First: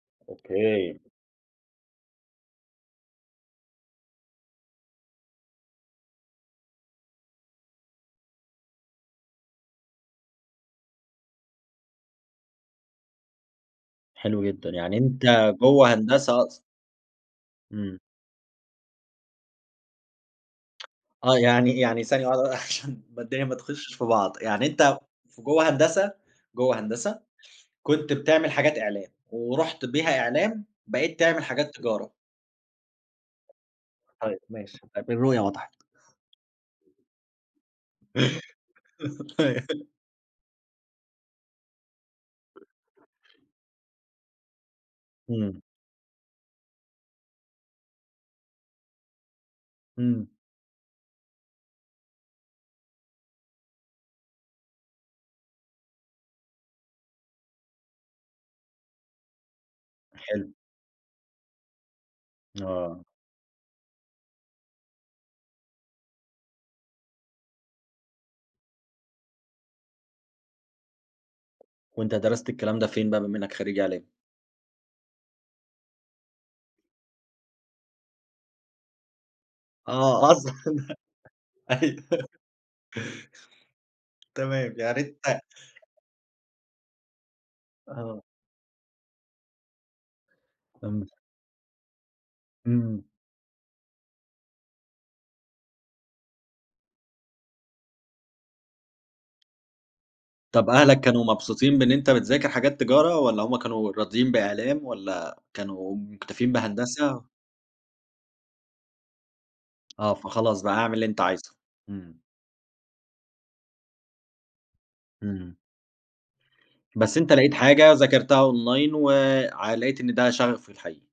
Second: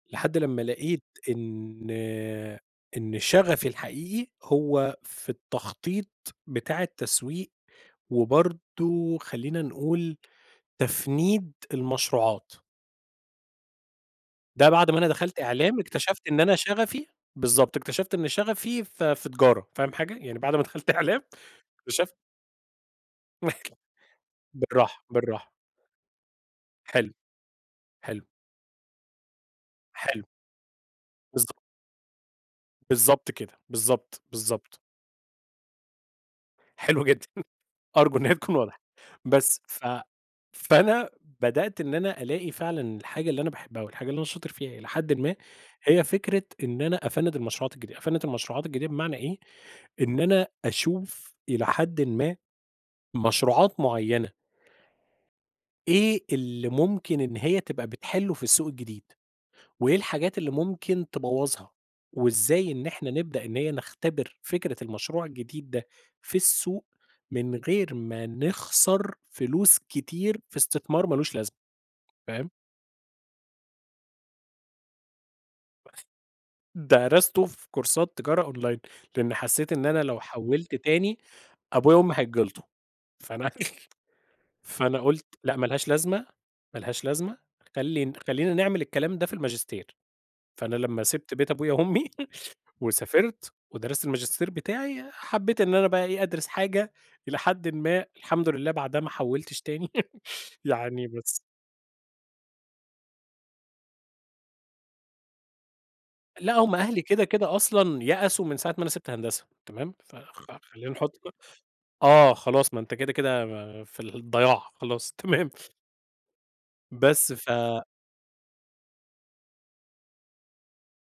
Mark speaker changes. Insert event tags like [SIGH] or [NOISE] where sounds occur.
Speaker 1: لحد لمّا
Speaker 2: أوكي.
Speaker 1: لقيت إن إن شغفي الحقيقي هو في التخطيط بتاع التسويق، وبرضه خلّينا نقول، تفنيد المشروعات.
Speaker 2: حلو
Speaker 1: ده
Speaker 2: جدًا،
Speaker 1: بَعد
Speaker 2: يعني
Speaker 1: ما أنا
Speaker 2: أنت
Speaker 1: دخَلت إعلام،
Speaker 2: جوَّه
Speaker 1: اكتشَفت إن
Speaker 2: هندسة
Speaker 1: أنا
Speaker 2: أصلًا.
Speaker 1: شغفي بالضبط،
Speaker 2: امم.
Speaker 1: اكتشَفت إن شغفي في في تجارة، فاهم حاجة، يعني بعد ما دخَلت إعلام،
Speaker 2: آه يعني، يعني
Speaker 1: اكتشفت
Speaker 2: ثانية واحدة بقى عشان [CHUCKLES] ما الدنيا ما
Speaker 1: [CHUCKLES]
Speaker 2: تخُشّش في بعض، يعني أنت،
Speaker 1: بالراحة،
Speaker 2: في
Speaker 1: بالراحة.
Speaker 2: جوَّه هندسة، جوَّه
Speaker 1: حلو،
Speaker 2: هندسة، كنت
Speaker 1: حلو.
Speaker 2: بتعمل حاجات إعلام، ورُحت بيها
Speaker 1: حلو.
Speaker 2: إعلام، بقيت تعمل
Speaker 1: بالضبط.
Speaker 2: حاجات تجارة.
Speaker 1: بالضبط كده، بالضبط،
Speaker 2: طيب
Speaker 1: بالضبط.
Speaker 2: ماشي، طيب الرؤية وضَحِت.
Speaker 1: حلو جدًا، أرجو إن هي تكون وضَحِت. بس، ف
Speaker 2: [GIGGLES]
Speaker 1: فأنا بدأت إن أنا ألاقي فعلًا الحاجة اللي أنا باحبها والحاجة اللي أنا شاطر فيها إلى حدٍ ما،
Speaker 2: امم.
Speaker 1: هي فكرة إن أنا أفنّد المشروعات الجديدة، أفنّد المشروعات الجديدة بمعنى إيه، إن
Speaker 2: امم.
Speaker 1: أنا أشوف إلى حدٍ ما، مشروعات معيّنة إيه اللي ممكن إن هي تبقى بتحلّه في السوق الجديد، وإيه الحاجات اللي
Speaker 2: حلو.
Speaker 1: ممكن تبوّظها، وإزاي إن
Speaker 2: آه.
Speaker 1: إحنا نبدأ إن هي نختبِر فكرة المشروع الجديد ده، في السوق من غير ما نخسَر فلوس كتير في إستثمار ما لوش لازمة،
Speaker 2: وأنت درَست
Speaker 1: فاهم؟
Speaker 2: الكلام ده فين بقى بما إنك خرّيج إعلام؟
Speaker 1: درَستوا في كورسات تجارة أونلاين لأني حسّيت إن أنا لو
Speaker 2: آه أصلًا،
Speaker 1: حوّلت تاني، أبويا وأمي
Speaker 2: أيوه.
Speaker 1: هيتجلِطوا، فأنا أك [LAUGHS]
Speaker 2: تمام، يعني
Speaker 1: فأنا قُلت،
Speaker 2: أنت
Speaker 1: لأ ما لهاش لازمة، ما لهاش لازمة، خلّي
Speaker 2: آه.
Speaker 1: خلّينا نعمل الكلام ده في الماجستير، فأنا لمّا
Speaker 2: [UNINTELLIGIBLE]
Speaker 1: سِبت بيت أبويا وأمي [CHUCKLES]
Speaker 2: امم.
Speaker 1: وسافرت، ودرست الماجستير بتاعي، حبّيت إن أنا بقى إيه، أدرِس حاجة إلى حدٍ ما الحمد لله بَعدها ما حوّلتش تاني [GIGGLES]
Speaker 2: طَب أهلَك
Speaker 1: يعني،
Speaker 2: كانوا
Speaker 1: بس.
Speaker 2: مبسوطين بإن أنت بتذاكر حاجات تجارة والّا هُم كانوا راضيين بإعلام والّا كانوا مُكتَفيين
Speaker 1: لأ هُم أهلي
Speaker 2: بهندسة؟
Speaker 1: كده، كده، أصلًا يأسوا من ساعة ما أنا سِبت هندسة، تمام،
Speaker 2: آه
Speaker 1: ف خ
Speaker 2: فخلاص بقى،
Speaker 1: خلّينا
Speaker 2: اعمل اللي
Speaker 1: نحُط
Speaker 2: أنت
Speaker 1: بقى
Speaker 2: عايزه. امم.
Speaker 1: آه خلاص ما أنت كده، كده، في الضياع، خلاص تمام
Speaker 2: امم. بس
Speaker 1: بس،
Speaker 2: أنت لقيت
Speaker 1: ف
Speaker 2: حاجة وذاكرتها أونلاين و ع لقيت إن ده شغفك الحقيقي.